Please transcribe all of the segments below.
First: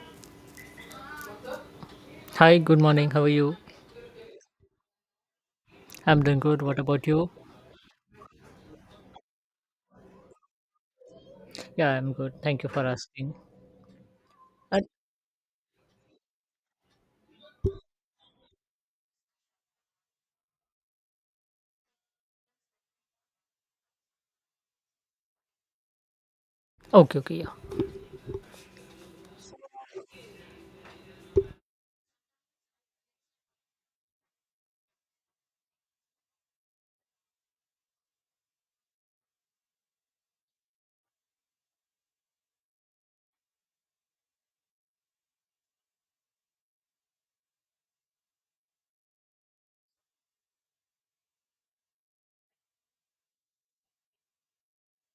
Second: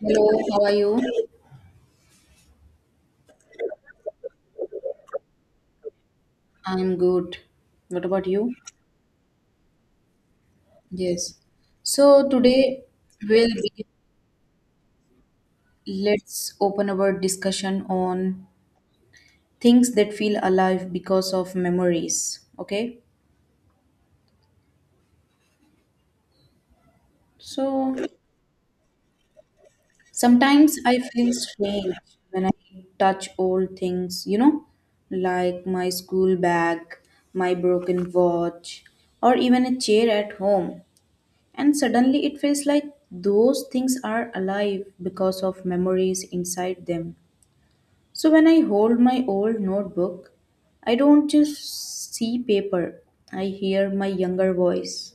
Hello, how are you? Hi, good morning. How are you? I'm doing good. What I'm about you? good. What about you? Yes. Yeah, I'm So good. Thank you today for asking. will be Uh, let's open our discussion on things that feel alive because of memories. Okay? okay, okay, yeah, So sometimes I feel strange when I touch old things, like my school bag, my broken watch, or even a chair at home. And suddenly it feels like those things are alive because of memories inside them. So when I hold my old notebook, I don't just see paper, I hear my younger voice.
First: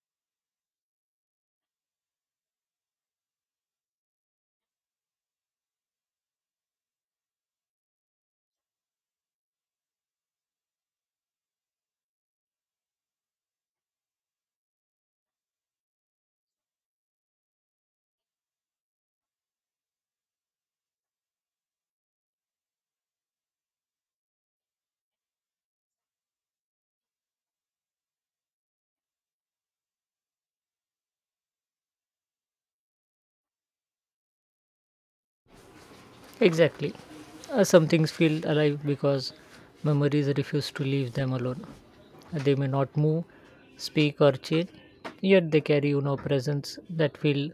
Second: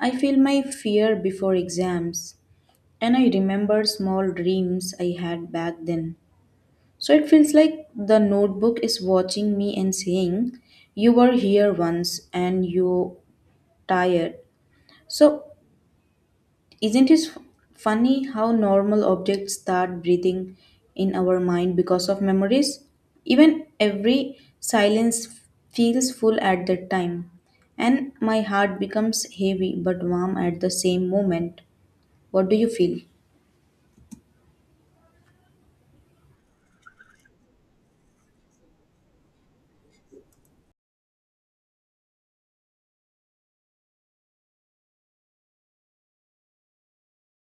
I feel my fear before exams, and I remember small dreams I had back then. So it feels like the notebook is watching me and saying, you were here once and you tired. So isn't it funny how normal objects start breathing in our mind because of memories? Even every silence feels full at that time, and my heart becomes heavy but warm at the same moment. What do you feel? exactly. Some things feel alive because memories refuse to leave them alone. They may not move, speak, or change, yet they carry, you know, presence that feel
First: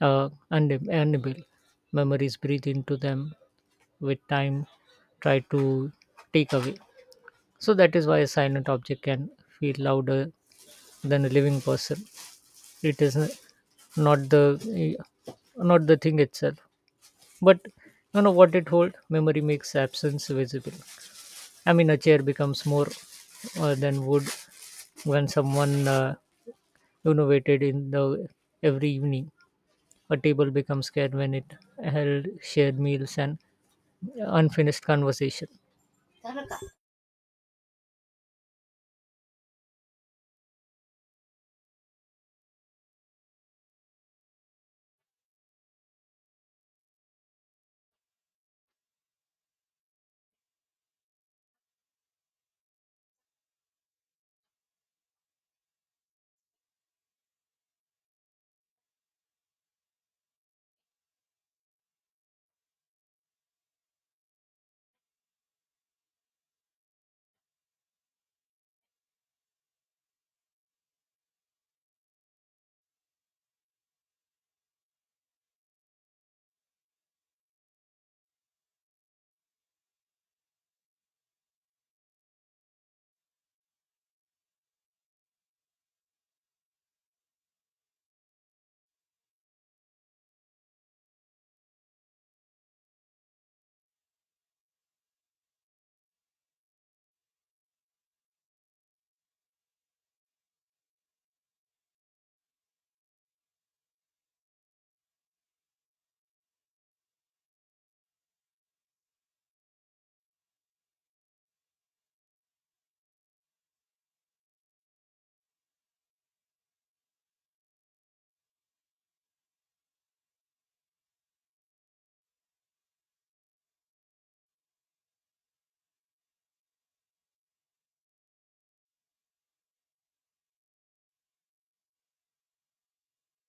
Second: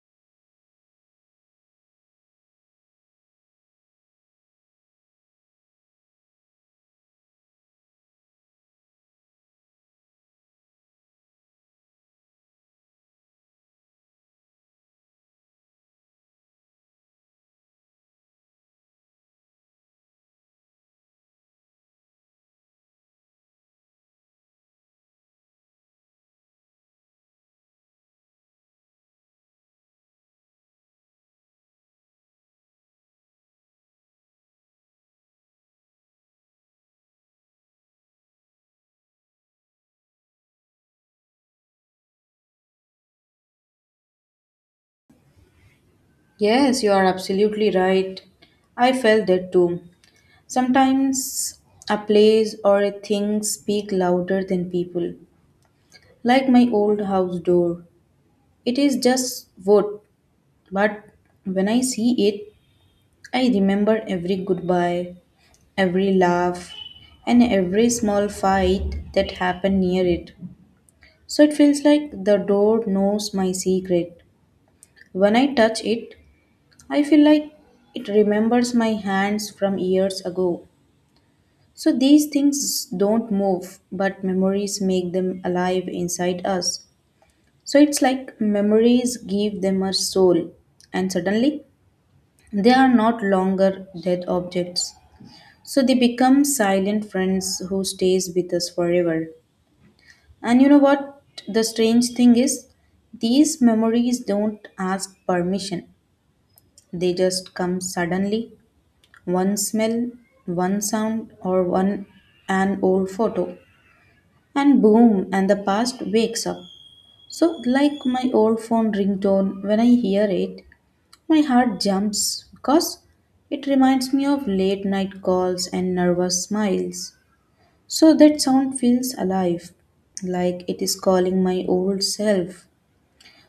unable. Memories breathe into them with time, try to take away. So that is why a silent object can feel louder than a living person. It is not the eh, not the thing itself but you know what it hold memory makes absence visible. I mean a chair becomes more than wood when someone innovated in the every evening, a table becomes scared when it held shared meals and unfinished conversation. Yes, you are absolutely right. I felt that too. Sometimes a place or a thing speak louder than people. Like my old house door. It is just wood, but when I see it, I remember every goodbye, every laugh, and every small fight that happened near it. So it feels like the door knows my secret. When I touch it, I feel like it remembers my hands from years ago. So these things don't move, but memories make them alive inside us. So it's like memories give them a soul. And suddenly, they are not longer dead objects. So they become silent friends who stays with us forever. And you know what the strange thing is? These memories don't ask permission. They just come suddenly. One smell, one sound or one an old photo. And boom and the past wakes up. So like my old phone ringtone when I hear it, my heart jumps because it reminds me of late night calls and nervous smiles. So that sound feels alive, like it is calling my old self.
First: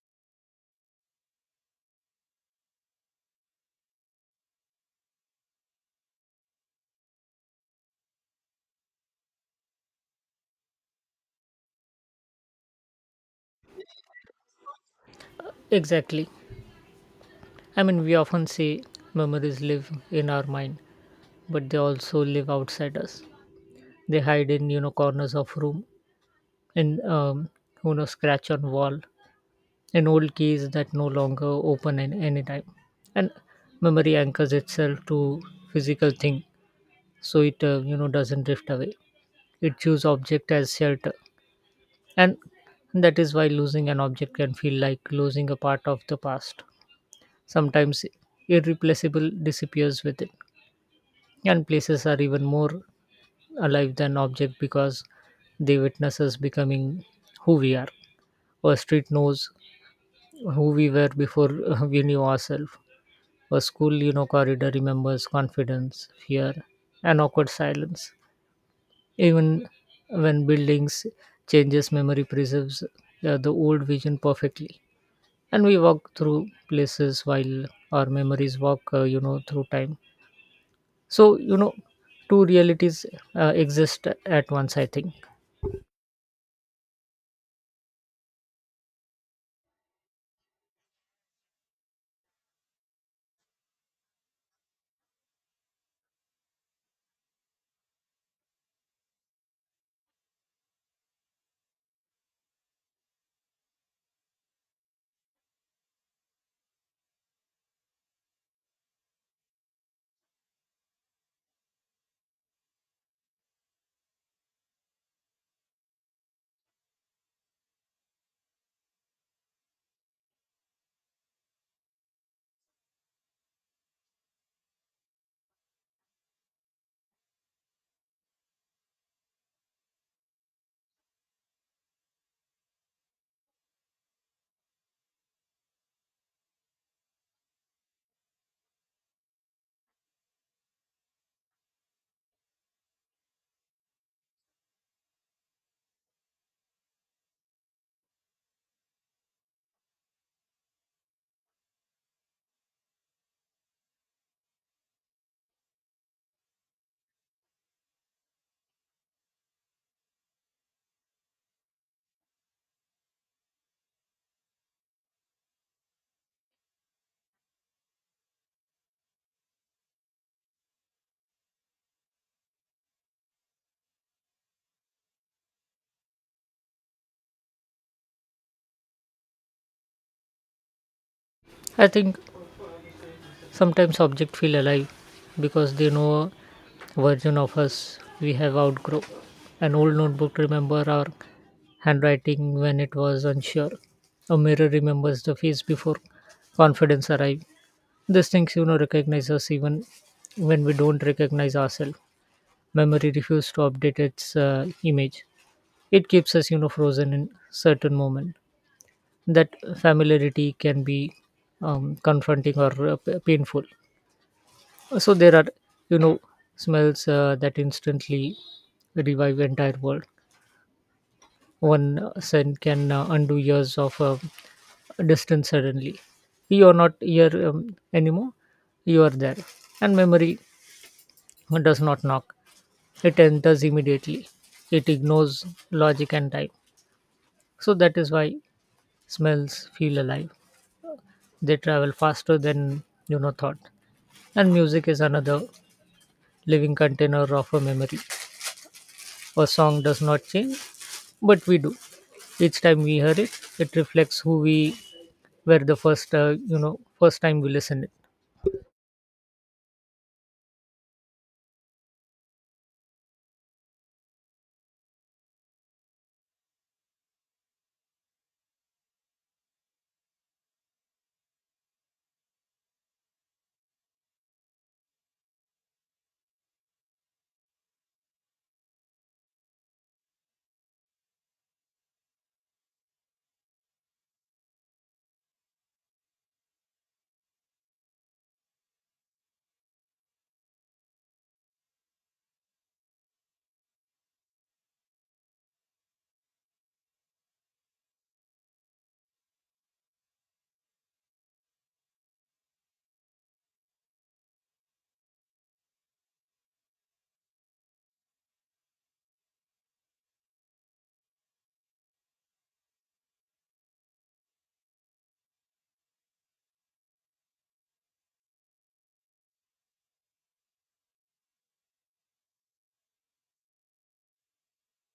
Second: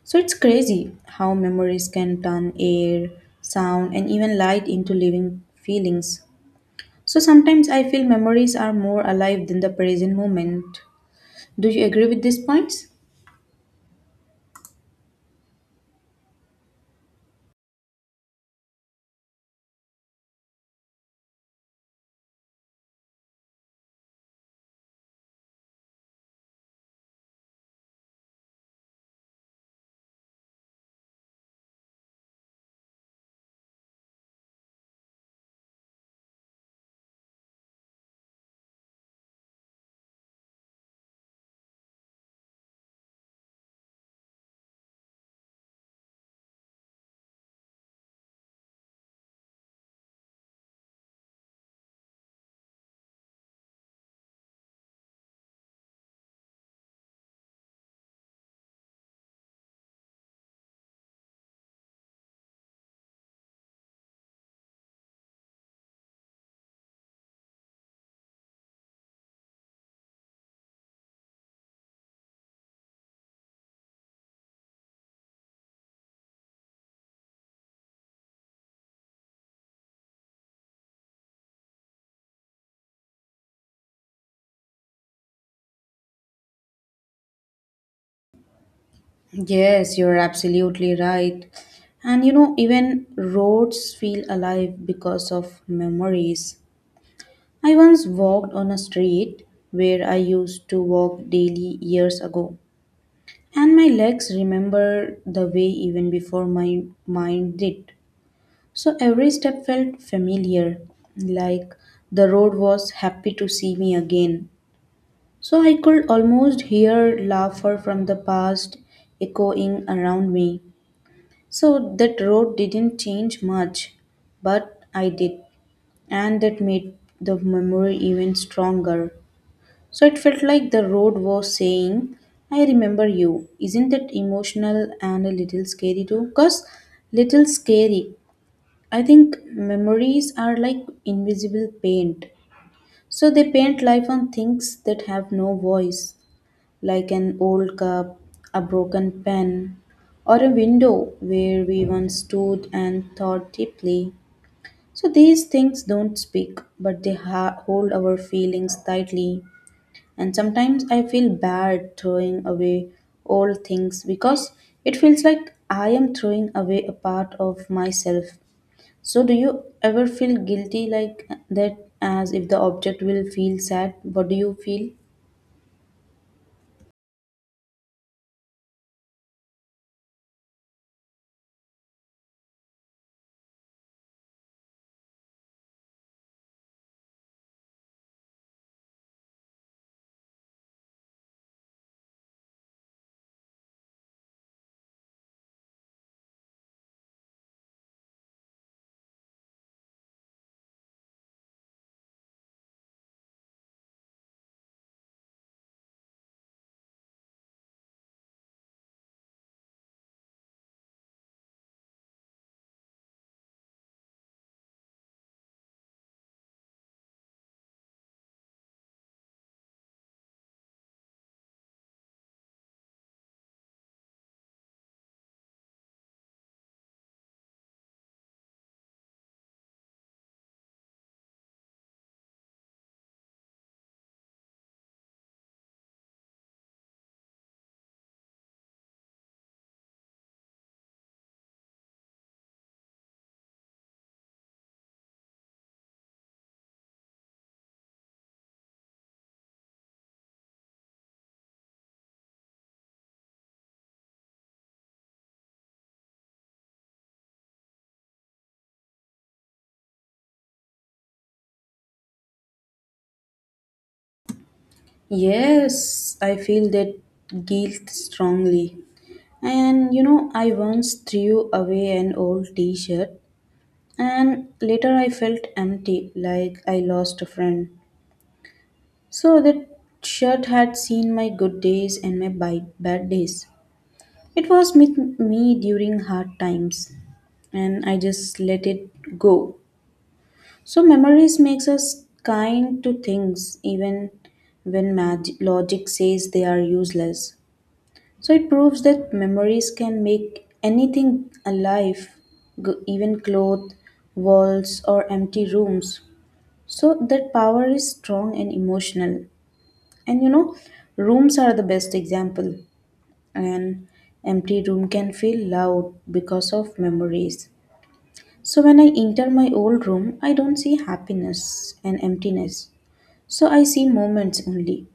So it's crazy how memories can turn air, sound, and even light into living feelings. So sometimes I feel memories are more alive than the present moment. Do you agree with these points? Exactly. I mean we often say memories live in our mind but they also live outside us. They hide in, you know, corners of room, in you know scratch on wall and old keys that no longer open at any time. And memory anchors itself to physical thing, so it you know doesn't drift away. It chooses object as shelter, and that is why losing an object can feel like losing a part of the past. Sometimes irreplaceable disappears with it, and places are even more alive than object because they witness us becoming who we are. Our street knows who we were before we knew ourselves. A school, you know, corridor remembers confidence, fear, and awkward silence. Even when buildings changes, memory preserves the old vision perfectly. And we walk through places while our memories walk, you know, through time. So you know, two realities exist at once, I think. Yes, you're absolutely right. And you know, even roads feel alive because of memories. I once walked on a street where I used to walk daily years ago, and my legs remember the way even before my mind did. So every step felt familiar, like the road was happy to see me again. So I could almost hear laughter from the past echoing around me. So that road didn't change much, but I did, and that made the memory even stronger. So it felt like the road was saying, I remember you. Isn't that emotional and a little scary too? Because little scary. I think memories are like invisible paint. So they paint life on things that have no voice like an old cup, a broken pen, or a window where we once stood and thought deeply. So these things don't speak, but they hold our feelings tightly. And sometimes I feel bad throwing away old things because it feels like I am throwing away a part of myself. So do you ever feel guilty like that as if the object will feel sad? What do you feel? I think Sometimes objects feel alive because they know a version of us we have outgrown. An old notebook remembers our handwriting when it was unsure. A mirror remembers the face before confidence arrived. These things, you know, recognize us even when we don't recognize ourselves. Memory refuses to update its image. It keeps us, you know, frozen in certain moment. That familiarity can be confronting or painful. So there are, you know, smells that instantly revive entire world. One scent can undo years of distance. Suddenly you are not here anymore, you are there, and memory does not knock, it enters immediately. It ignores logic and time. So that is why smells feel alive, they travel faster than, you know, thought. And music is another living container of a memory. A song does not change, but we do. Each time we hear it, it reflects who we were the first, first time we listened it. Yes, I feel that guilt strongly. And you know, I once threw away an old t shirt, and later I felt empty, like I lost a friend. So that shirt had seen my good days and my bad days. It was with me during hard times, and I just let it go. So memories makes us kind to things, even when logic says they are useless. So it proves that memories can make anything alive, even cloth, walls, or empty rooms. So that power is strong and emotional. And you know, rooms are the best example. An empty room can feel loud because of memories. So when I enter my old room, I don't see happiness and emptiness. So I see moments only.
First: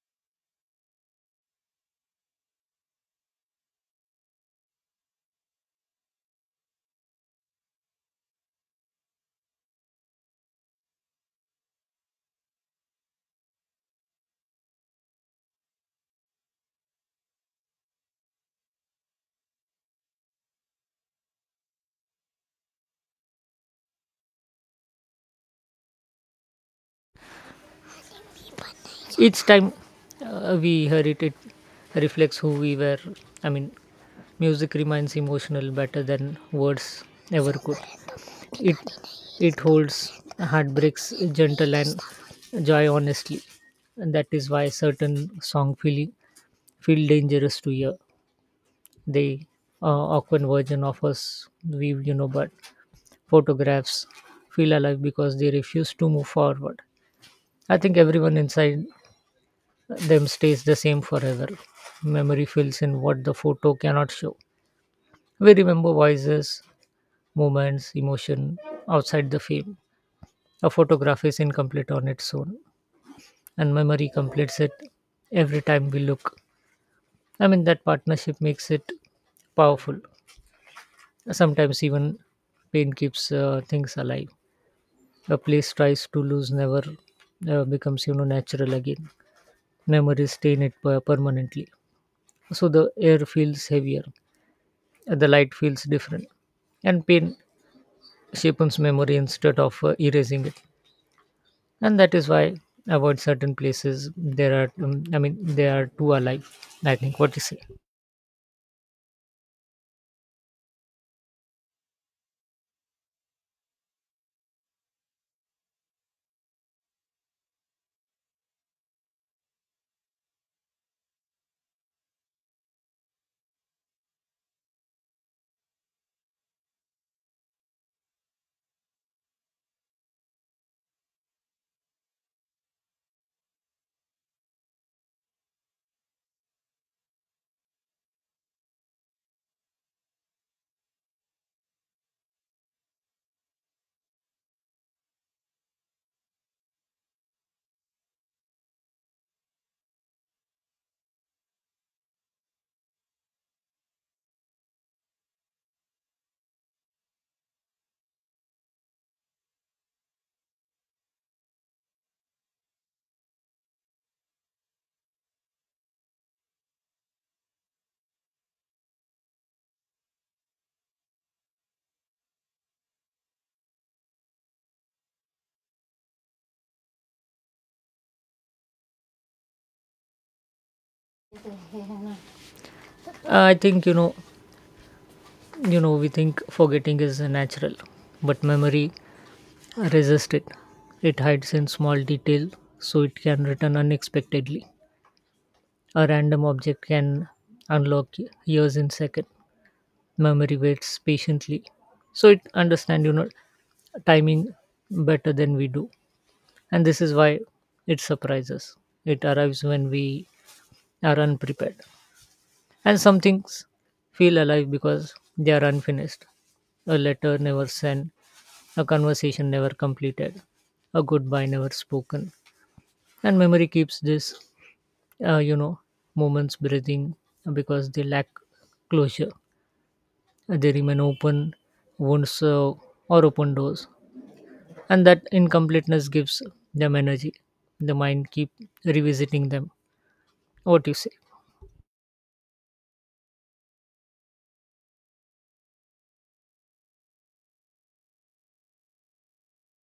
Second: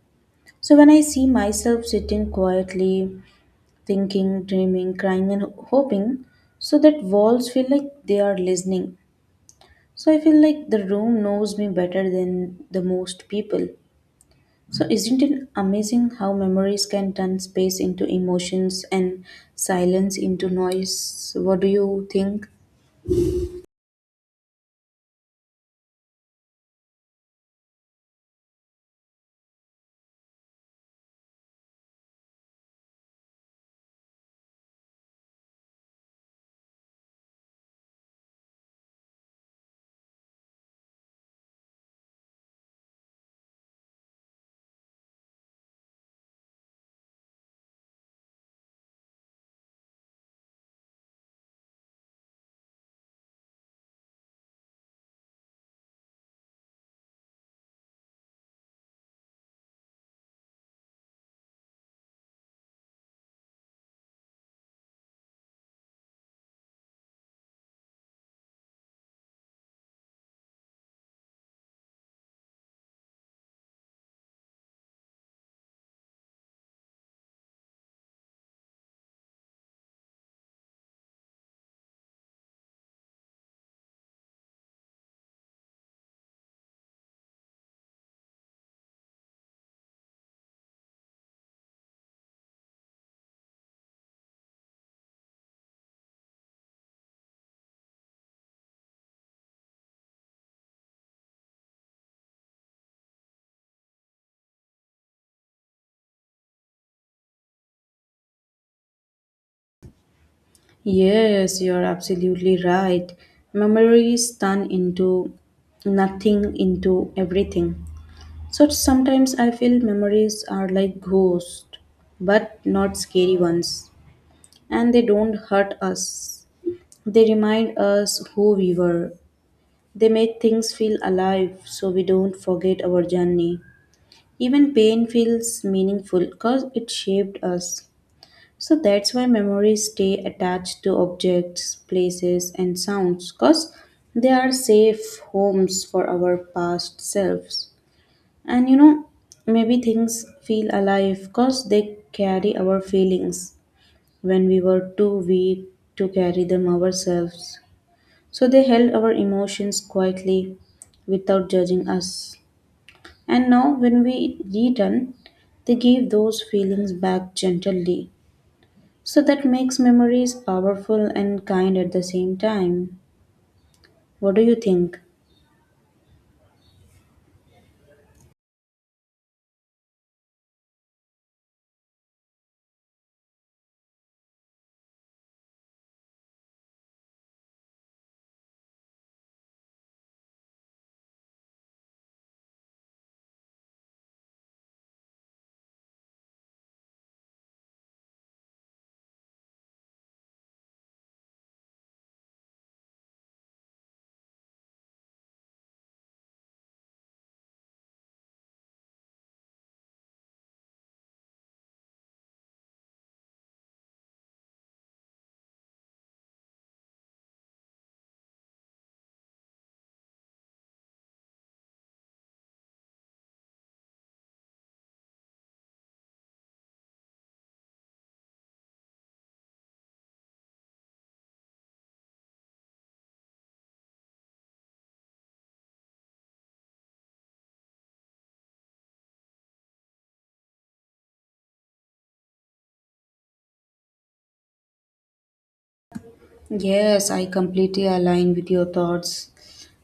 So when I see myself sitting quietly thinking, dreaming, crying, and hoping, so that walls feel like they are listening. So I feel like the room knows me better than the most people. So isn't it amazing how memories can turn space into emotions and silence into noise? So, what do you think? Each time we hear it, it reflects who we were. I mean, music remains emotional better than words ever could. It it holds heartbreaks gentle and joy honestly, and that is why certain song feel dangerous to hear. They uh, awkward version of us we, you know, but photographs feel alive because they refuse to move forward. I think everyone inside them stays the same forever. Memory fills in what the photo cannot show. We remember voices, moments, emotion outside the frame. A photograph is incomplete on its own, and memory completes it every time we look. I mean, that partnership makes it powerful. Sometimes even pain keeps things alive. A place tries to lose never becomes, you know, natural again. Memories stain it permanently. So the air feels heavier, the light feels different, and pain shapes memory instead of erasing it. And that is why avoid certain places, there are I mean they are too alive, I think. What you say? Yes, you're absolutely right. Memories turn into nothing into everything. So sometimes I feel memories are like ghosts, but not scary ones. And they don't hurt us. They remind us who we were. They make things feel alive so we don't forget our journey. Even pain feels meaningful because it shaped us. So that's why memories stay attached to objects, places, and sounds because they are safe homes for our past selves. And you know, maybe things feel alive because they carry our feelings when we were too weak to carry them ourselves. So they held our emotions quietly without judging us. And now, when we return, they give those feelings back gently. So that makes memories powerful and kind at the same time. What do you think? I think, you know, we think forgetting is natural, but memory resists it. It hides in small detail, so it can return unexpectedly. A random object can unlock years in second. Memory waits patiently, so it understand, you know, timing better than we do, and this is why it surprises. It arrives when we are unprepared, and some things feel alive because they are unfinished. A letter never sent, a conversation never completed, a goodbye never spoken, and memory keeps this, uh, you know, moments breathing because they lack closure. They remain open wounds or open doors, and that incompleteness gives them energy. The mind keep revisiting them. What do you say? Yes, I completely align with your thoughts.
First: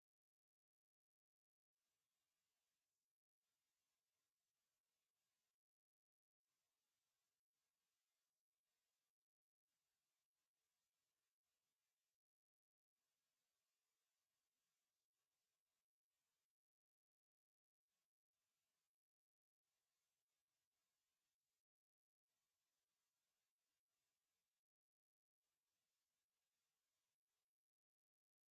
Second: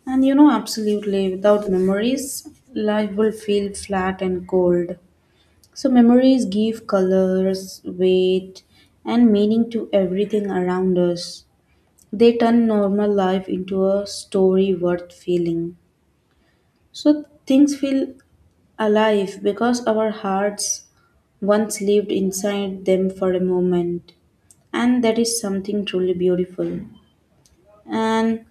And you know, absolutely, without memories, life will feel flat and cold. So, memories give colors, weight, and meaning to everything around us. They turn normal life into a story worth feeling. So, things feel alive because our hearts once lived inside them for a moment and that is something truly beautiful and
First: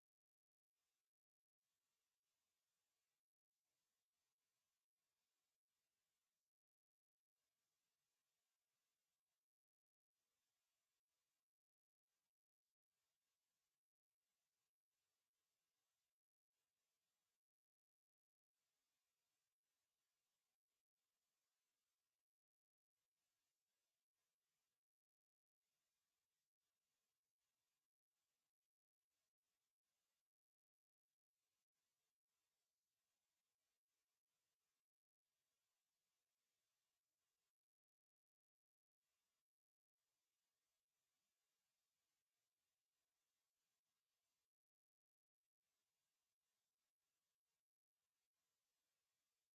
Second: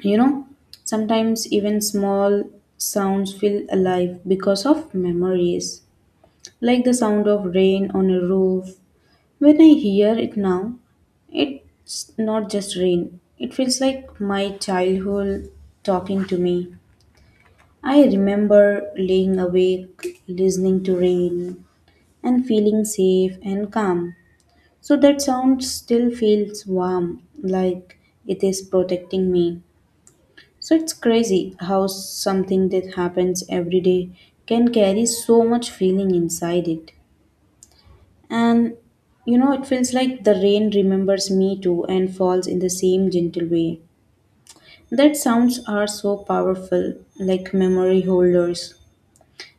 you know, sometimes even small sounds feel alive because of memories, like the sound of rain on a roof. When I hear it now, it's not just rain, it feels like my childhood talking to me. I remember laying awake, listening to rain, and feeling safe and calm. So that sound still feels warm, like it is protecting me. So it's crazy how something that happens every day can carry so much feeling inside it. And you know, it feels like the rain remembers me too and falls in the same gentle way. That sounds are so powerful, like memory holders.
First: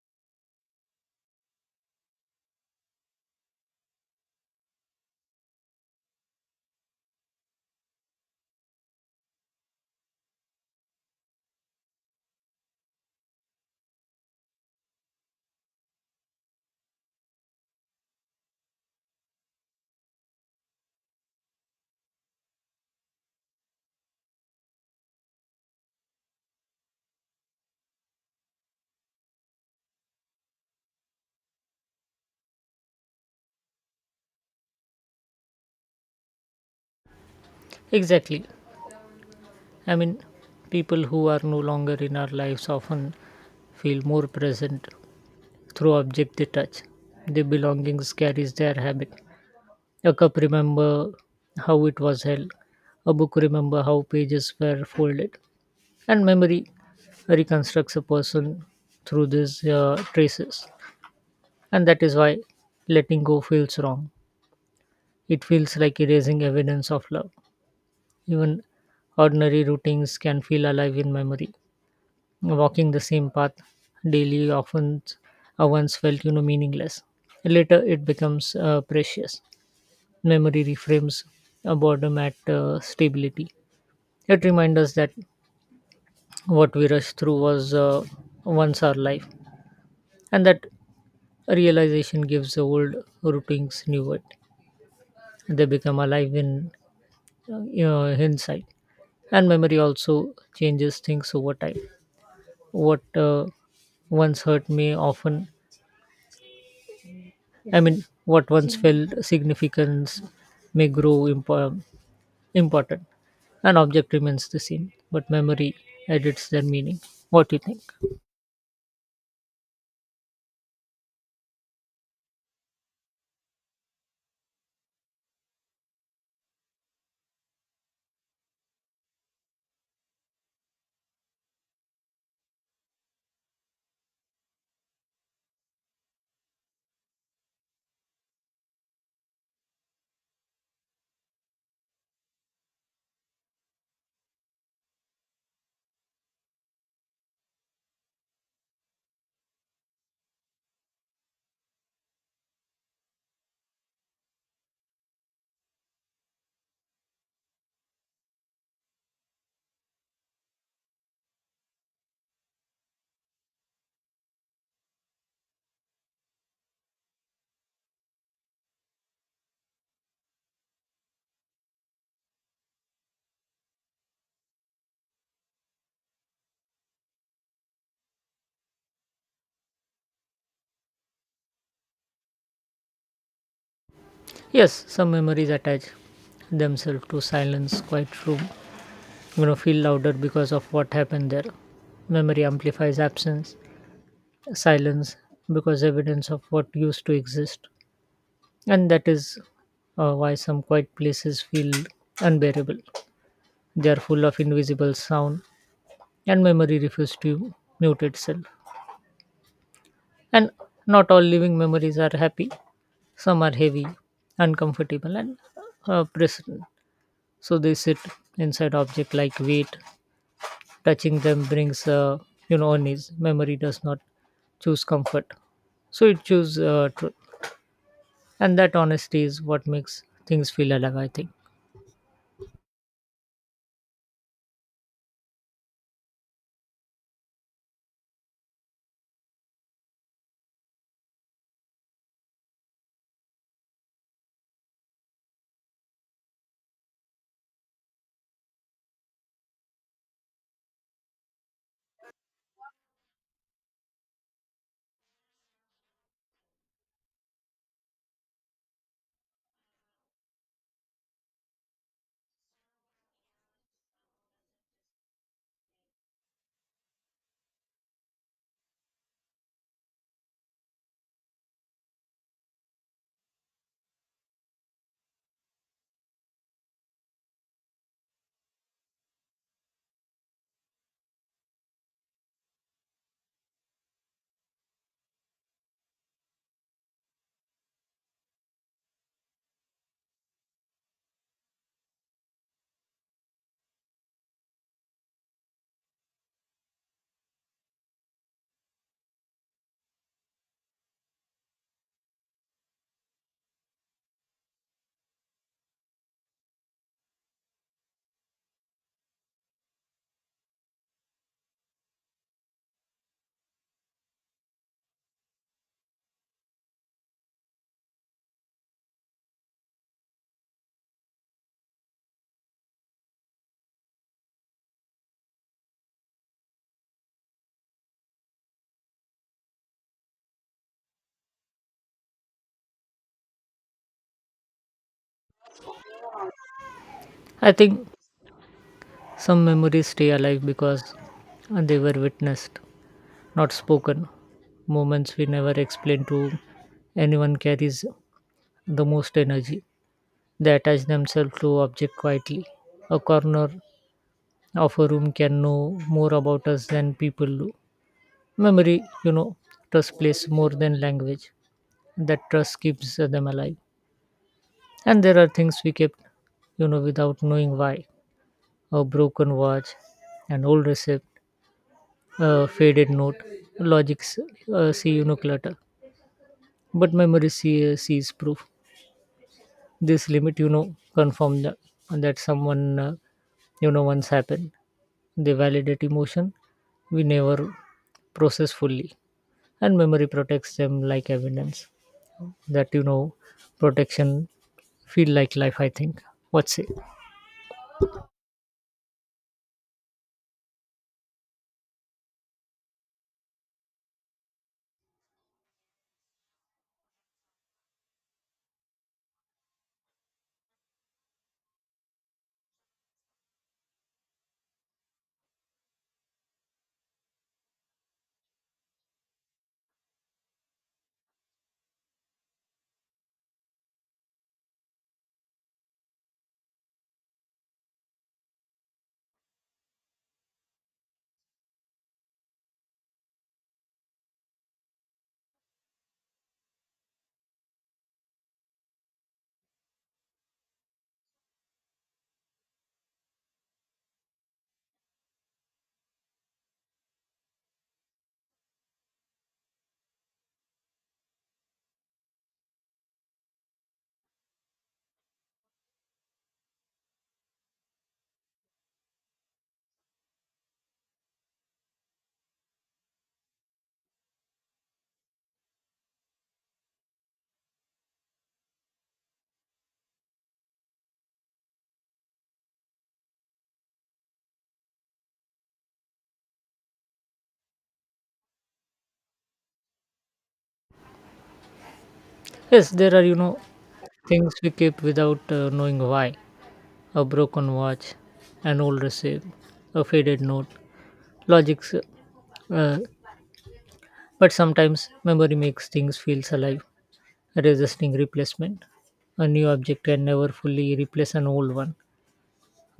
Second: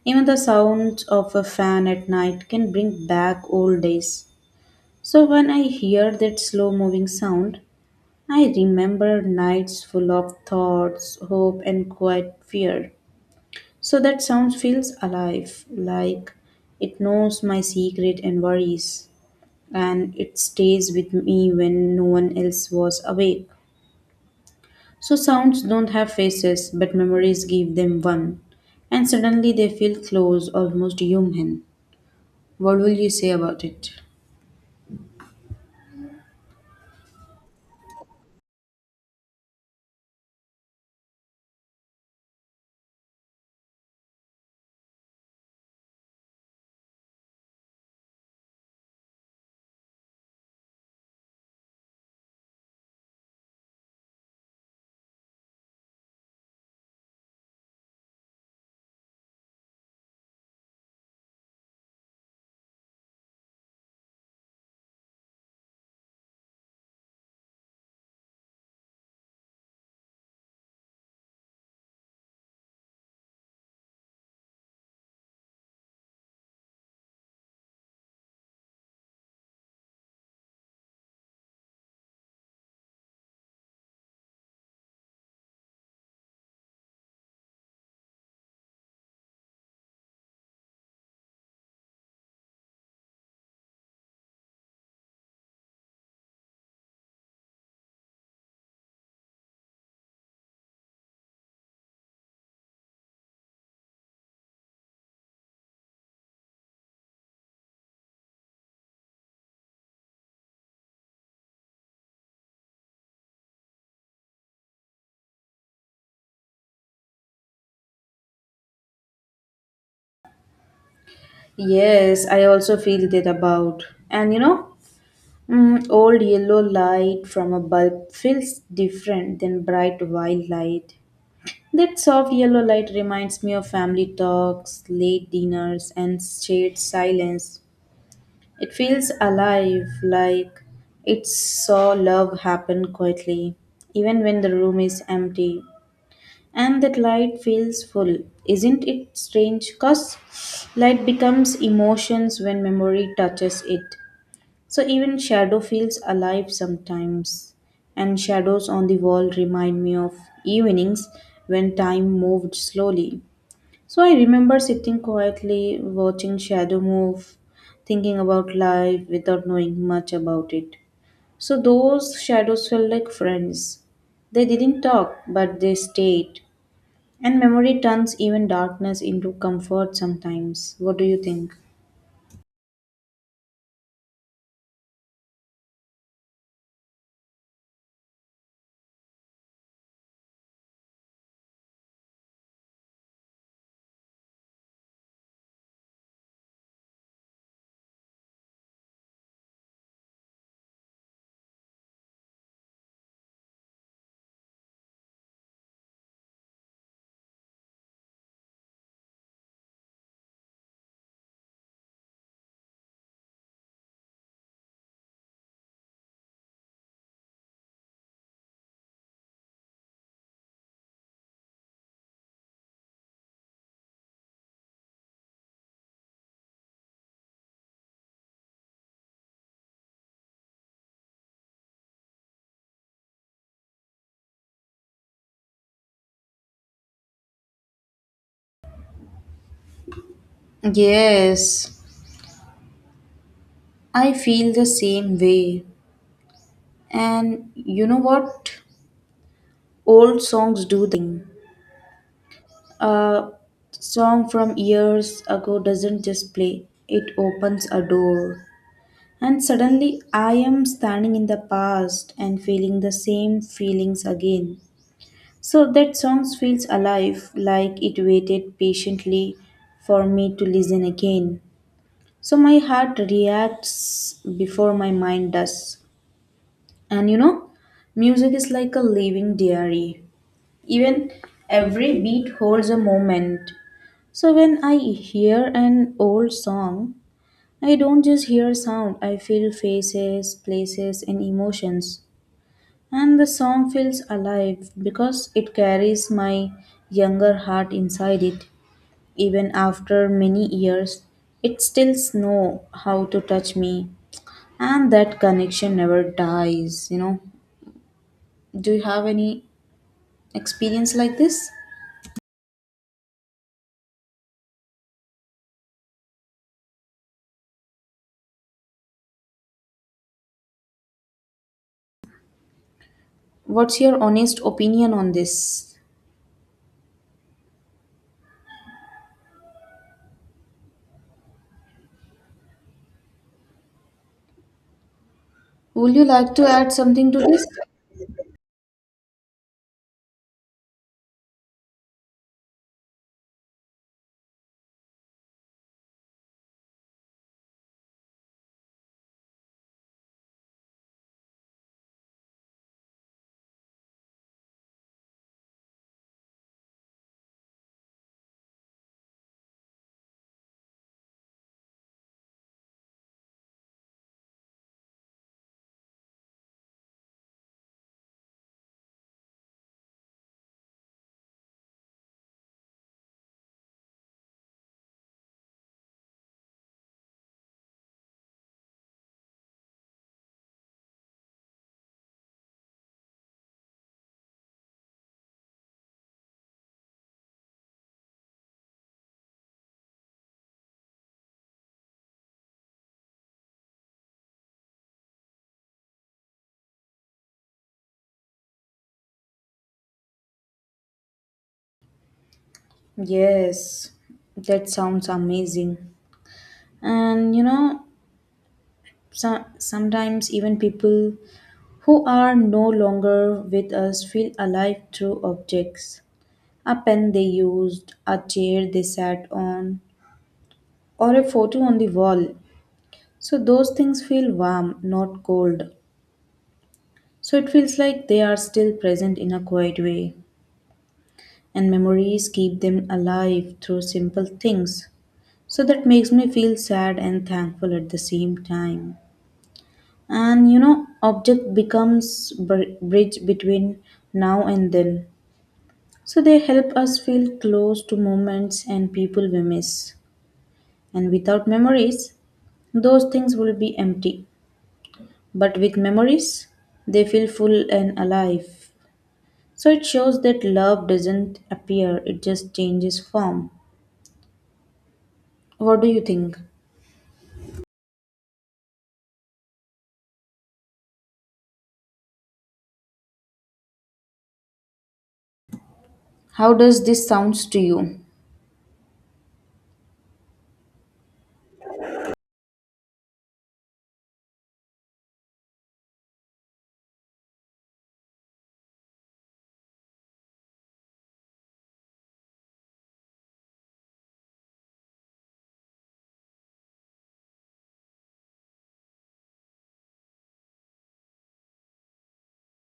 Even the sounds of a fan at night can bring back old days. So when I hear that slow moving sound, I remember nights full of thoughts, hope, and quiet fear. So that sound feels alive, like it knows my secret and worries, and it stays with me when no one else was awake. So sounds don't have faces, but memories give them one, and suddenly they feel close, almost human. What will you say about it? Exactly. I mean people who are no longer in our lives often feel more present through object they touch. Their belongings carries their habit. A cup remember how it was held, a book remember how pages were folded, and memory reconstructs a person through these traces. And that is why letting go feels wrong, it feels like erasing evidence of love. Even ordinary routines can feel alive in memory. Walking the same path daily often once felt, you know, meaningless, later it becomes precious. Memory reframes boredom at stability. It reminds us that what we rushed through was once our life, and that realization gives old routines new weight. They become alive in uh, hindsight. And memory also changes things over time. What once hurt may often, I mean, what once felt significance may grow important. An object remains the same, but memory edits their meaning. What do you think? Yes, I also feel that about. And you know, old yellow light from a bulb feels different than bright white light. That soft yellow light reminds me of family talks, late dinners, and shared silence. It feels alive, like it saw love happen quietly, even when the room is empty. And that light feels full. Isn't it strange? Because light becomes emotions when memory touches it. So even shadow feels alive sometimes, and shadows on the wall remind me of evenings when time moved slowly. So I remember sitting quietly, watching shadow move, thinking about life without knowing much about it. So those shadows felt like friends. They didn't talk, but they stayed. And memory turns even darkness into comfort sometimes. What do you think? Yes, some memories attach themselves to silence, quiet room, you know, feel louder because of what happened there. Memory amplifies absence silence because evidence of what used to exist, and that is why some quiet places feel unbearable. They are full of invisible sound, and memory refuses to mute itself. And not all living memories are happy, some are heavy, uncomfortable and present. So they sit inside object like weight, touching them brings you know unease. Memory does not choose comfort, so it chooses truth. And that honesty is what makes things feel alive, I think. Yes, I feel the same way. And you know what? Old songs do the same. A song from years ago doesn't just play, it opens a door. And suddenly I am standing in the past and feeling the same feelings again. So that song feels alive, like it waited patiently for me to listen again. So my heart reacts before my mind does. And you know, music is like a living diary. Even every beat holds a moment. So when I hear an old song, I don't just hear sound, I feel faces, places, and emotions. And the song feels alive because it carries my younger heart inside it. Even after many years, it still knows how to touch me. And that connection never dies, you know. Do you have any experience like this? What's your honest opinion on this? Would you like to add something to this? i think some memories stay alive because they were witnessed, not spoken. Moments we never explain to anyone carries the most energy. They attach themselves to object quietly. A corner of a room can know more about us than people do. Memory, you know, trust plays more than language. That trust keeps them alive. And there are things we kept, you know, without knowing why. A broken watch, an old receipt, a faded note. Logic see, you know, clutter, but memory sees proof. This limit, you know, confirm that, someone, once happened. They validate emotion we never process fully, and memory protects them like evidence. That, you know, protection feel like life, I think. What's it? Yes, that sounds amazing. And you know, so, sometimes even people who are no longer with us feel alive through objects. A pen they used, a chair they sat on, or a photo on the wall. So those things feel warm, not cold. So it feels like they are still present in a quiet way. And memories keep them alive through simple things. So that makes me feel sad and thankful at the same time. And you know, object becomes bridge between now and then. So they help us feel close to moments and people we miss. And without memories, those things will be empty. But with memories, they feel full and alive. So it shows that love doesn't appear, it just changes form. What do you think? How does this sounds to you? Yes, there are, you know, things we keep without knowing why. A broken watch, an old receipt, a faded note. Logics uh, but sometimes memory makes things feel alive, resisting replacement. A new object can never fully replace an old one.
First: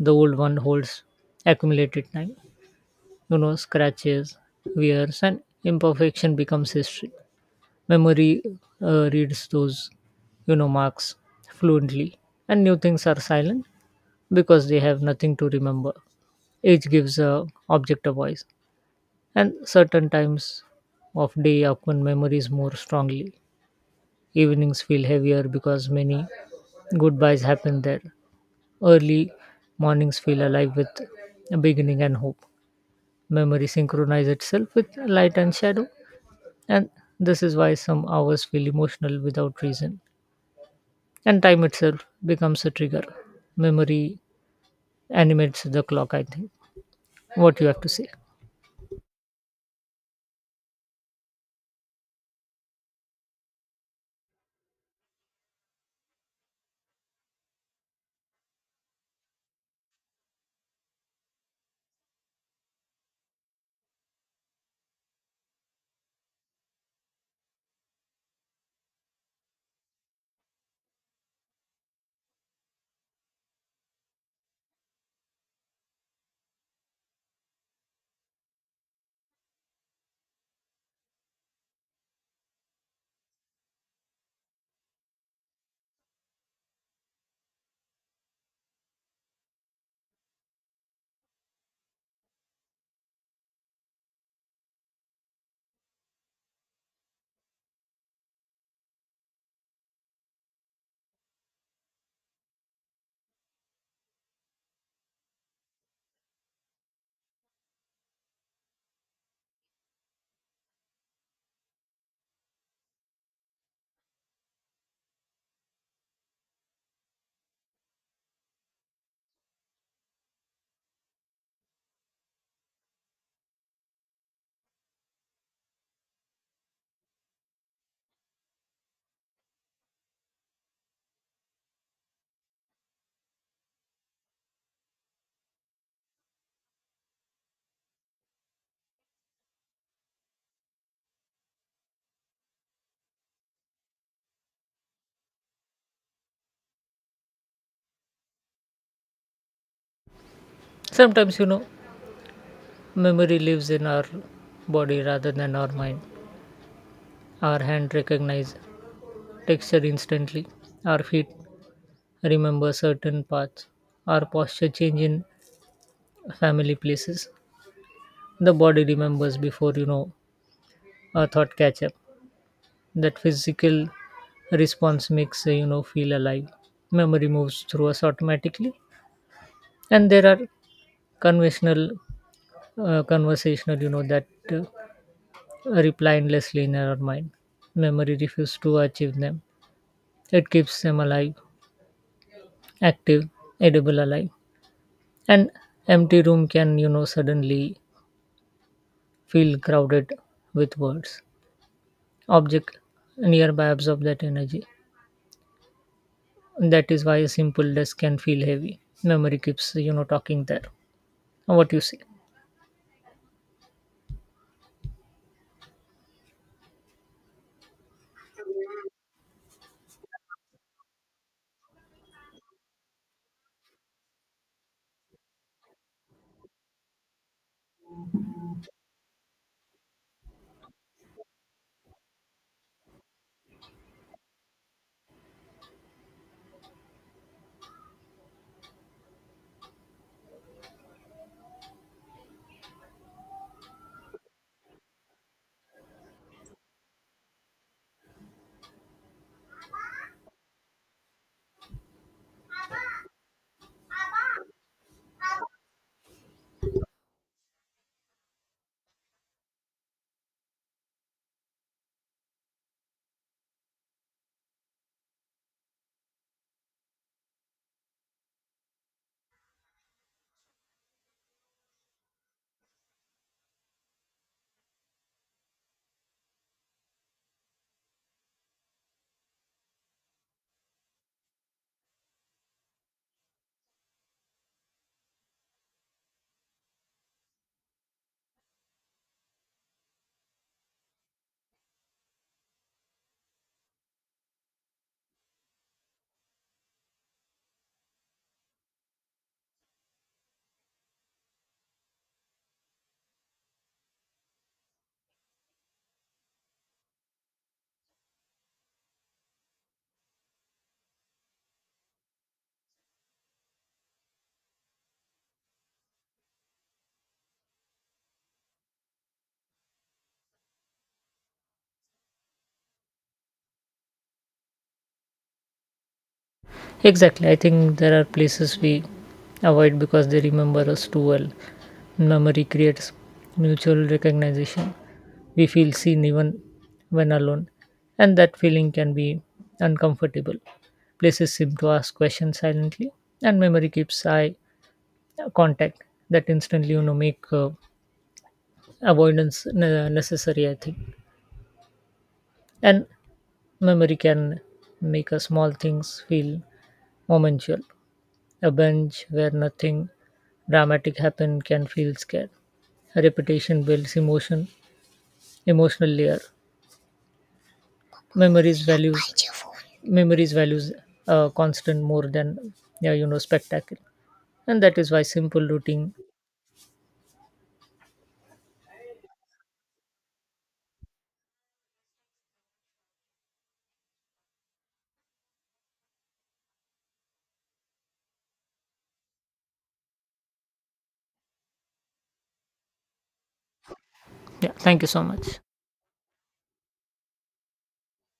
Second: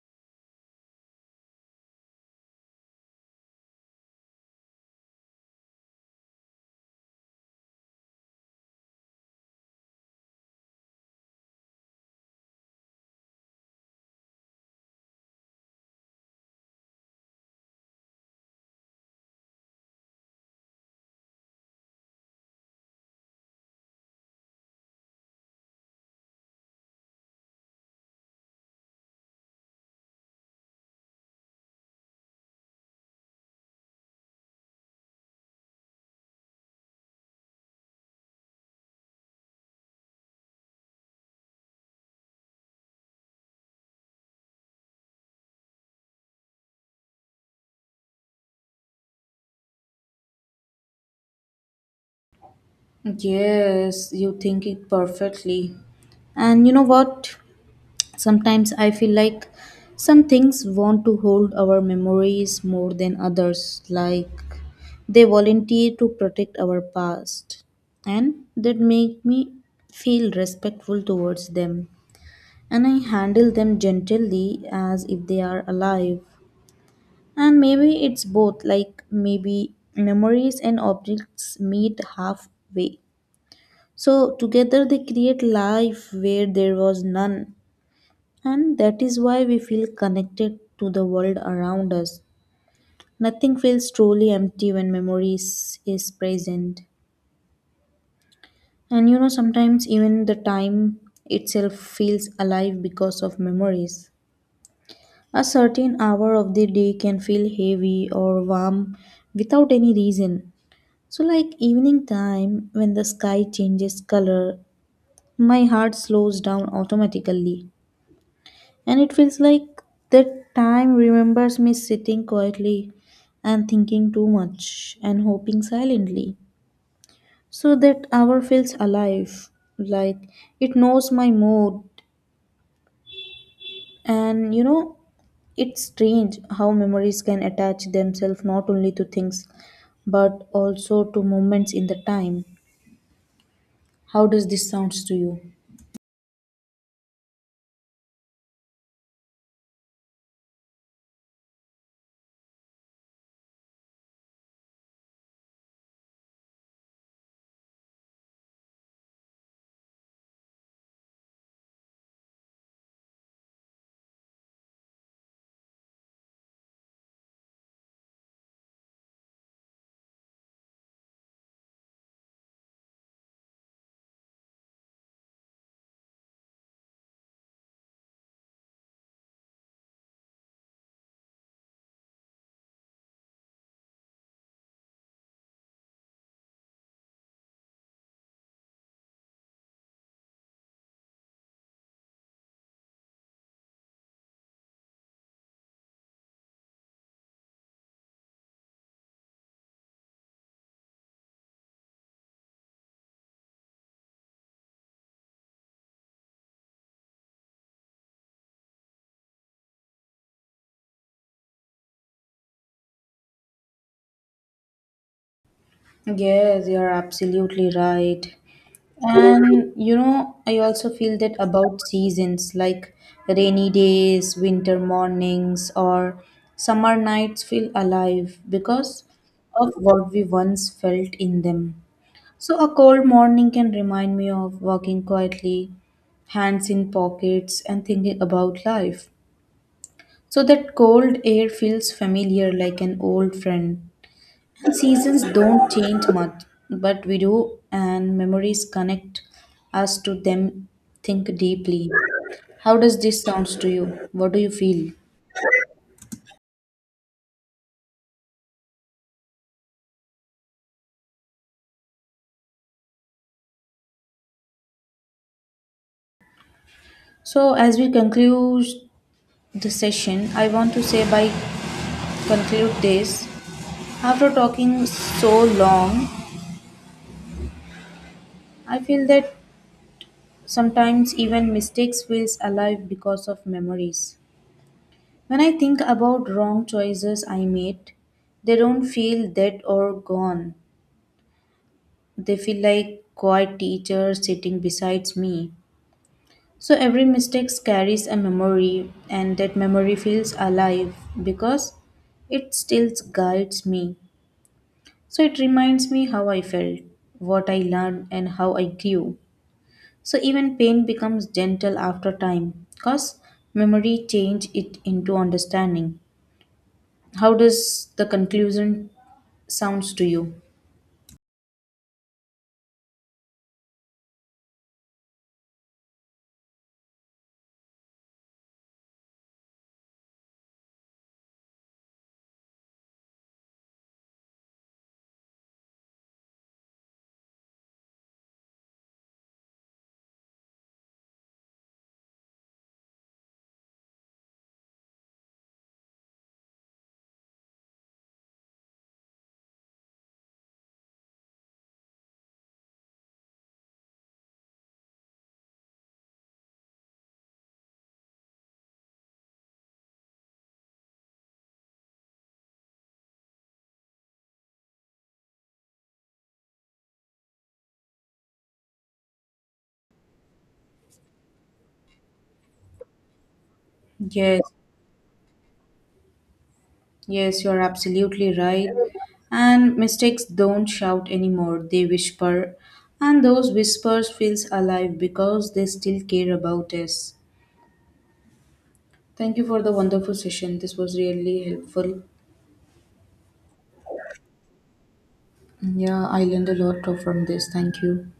The old one holds accumulated time, you know, scratches, wears, and imperfection becomes history. Memory reads those, you know, marks fluently, and new things are silent because they have nothing to remember. Age gives a object a voice, and certain times of day upon memories more strongly. Evenings feel heavier because many goodbyes happen there. Early mornings feel alive with a beginning and hope. Memory synchronizes itself with light and shadow, and this is why some hours feel emotional without reason. And time itself becomes a trigger. Memory animates the clock, I think. What you have to say. Yes, you think it perfectly. And you know what? Sometimes I feel like some things want to hold our memories more than others, like they volunteer to protect our past, and that make me feel respectful towards them. And I handle them gently as if they are alive. And maybe it's both, like maybe memories and objects meet halfway. So together they create life where there was none. And that is why we feel connected to the world around us. Nothing feels truly empty when memories is present. And you know, sometimes even the time itself feels alive because of memories. A certain hour of the day can feel heavy or warm without any reason. So, like evening time, when the sky changes color, my heart slows down automatically. And it feels like that time remembers me sitting quietly and thinking too much and hoping silently. So that hour feels alive, like it knows my mood. And you know, it's strange how memories can attach themselves not only to things but also to moments in the time. How does this sounds to you? Sometimes, you know, memory lives in our body rather than our mind. Our hand recognizes texture instantly. Our feet remember certain paths. Our posture change in family places. The body remembers before, you know, a thought catch up. That physical response makes, feel alive. Memory moves through us automatically. And there are conventional conversational, you know, that uh, reply endlessly in our mind. Memory refuses to achieve them. It keeps them alive, active, edible alive. An empty room can, you know, suddenly feel crowded with words. Object nearby absorb that energy. That is why a simple desk can feel heavy. Memory keeps, you know, talking there. What you say? Yes, you're absolutely right. And you know, I also feel that about seasons like rainy days, winter mornings, or summer nights feel alive because of what we once felt in them. So, a cold morning can remind me of walking quietly, hands in pockets, and thinking about life. So, that cold air feels familiar like an old friend. Seasons don't change much, but we do, and memories connect us to them. Think deeply. How does this sounds to you? What do you feel? So, as we conclude the session, I want to say by conclude this. After talking so long, I feel that sometimes even mistakes feels alive because of memories. When I think about wrong choices I made, they don't feel dead or gone. They feel like quiet teachers sitting beside me. So every mistake carries a memory, and that memory feels alive because it still guides me. So it reminds me how I felt, what I learned, and how I grew. So even pain becomes gentle after time because memory change it into understanding. How does the conclusion sounds to you? Exactly. I think there are places we avoid because they remember us too well. Memory creates mutual recognition. We feel seen even when alone, and that feeling can be uncomfortable. Places seem to ask questions silently, and memory keeps eye contact that instantly, you know, make avoidance necessary, I think. And memory can make a small things feel momentual. A bench where nothing dramatic happen can feel scared. Repetition builds emotion, emotional layer. Memories values Memories values constant more than yeah, you know, spectacle, Yes. and that is why simple routine. Yes, you're absolutely right. And mistakes don't shout anymore, they whisper. And those whispers feels alive because they still care about us. Thank you for the wonderful session. This was really helpful. Yeah, thank you so much. Yeah, I learned a lot from this. Thank you.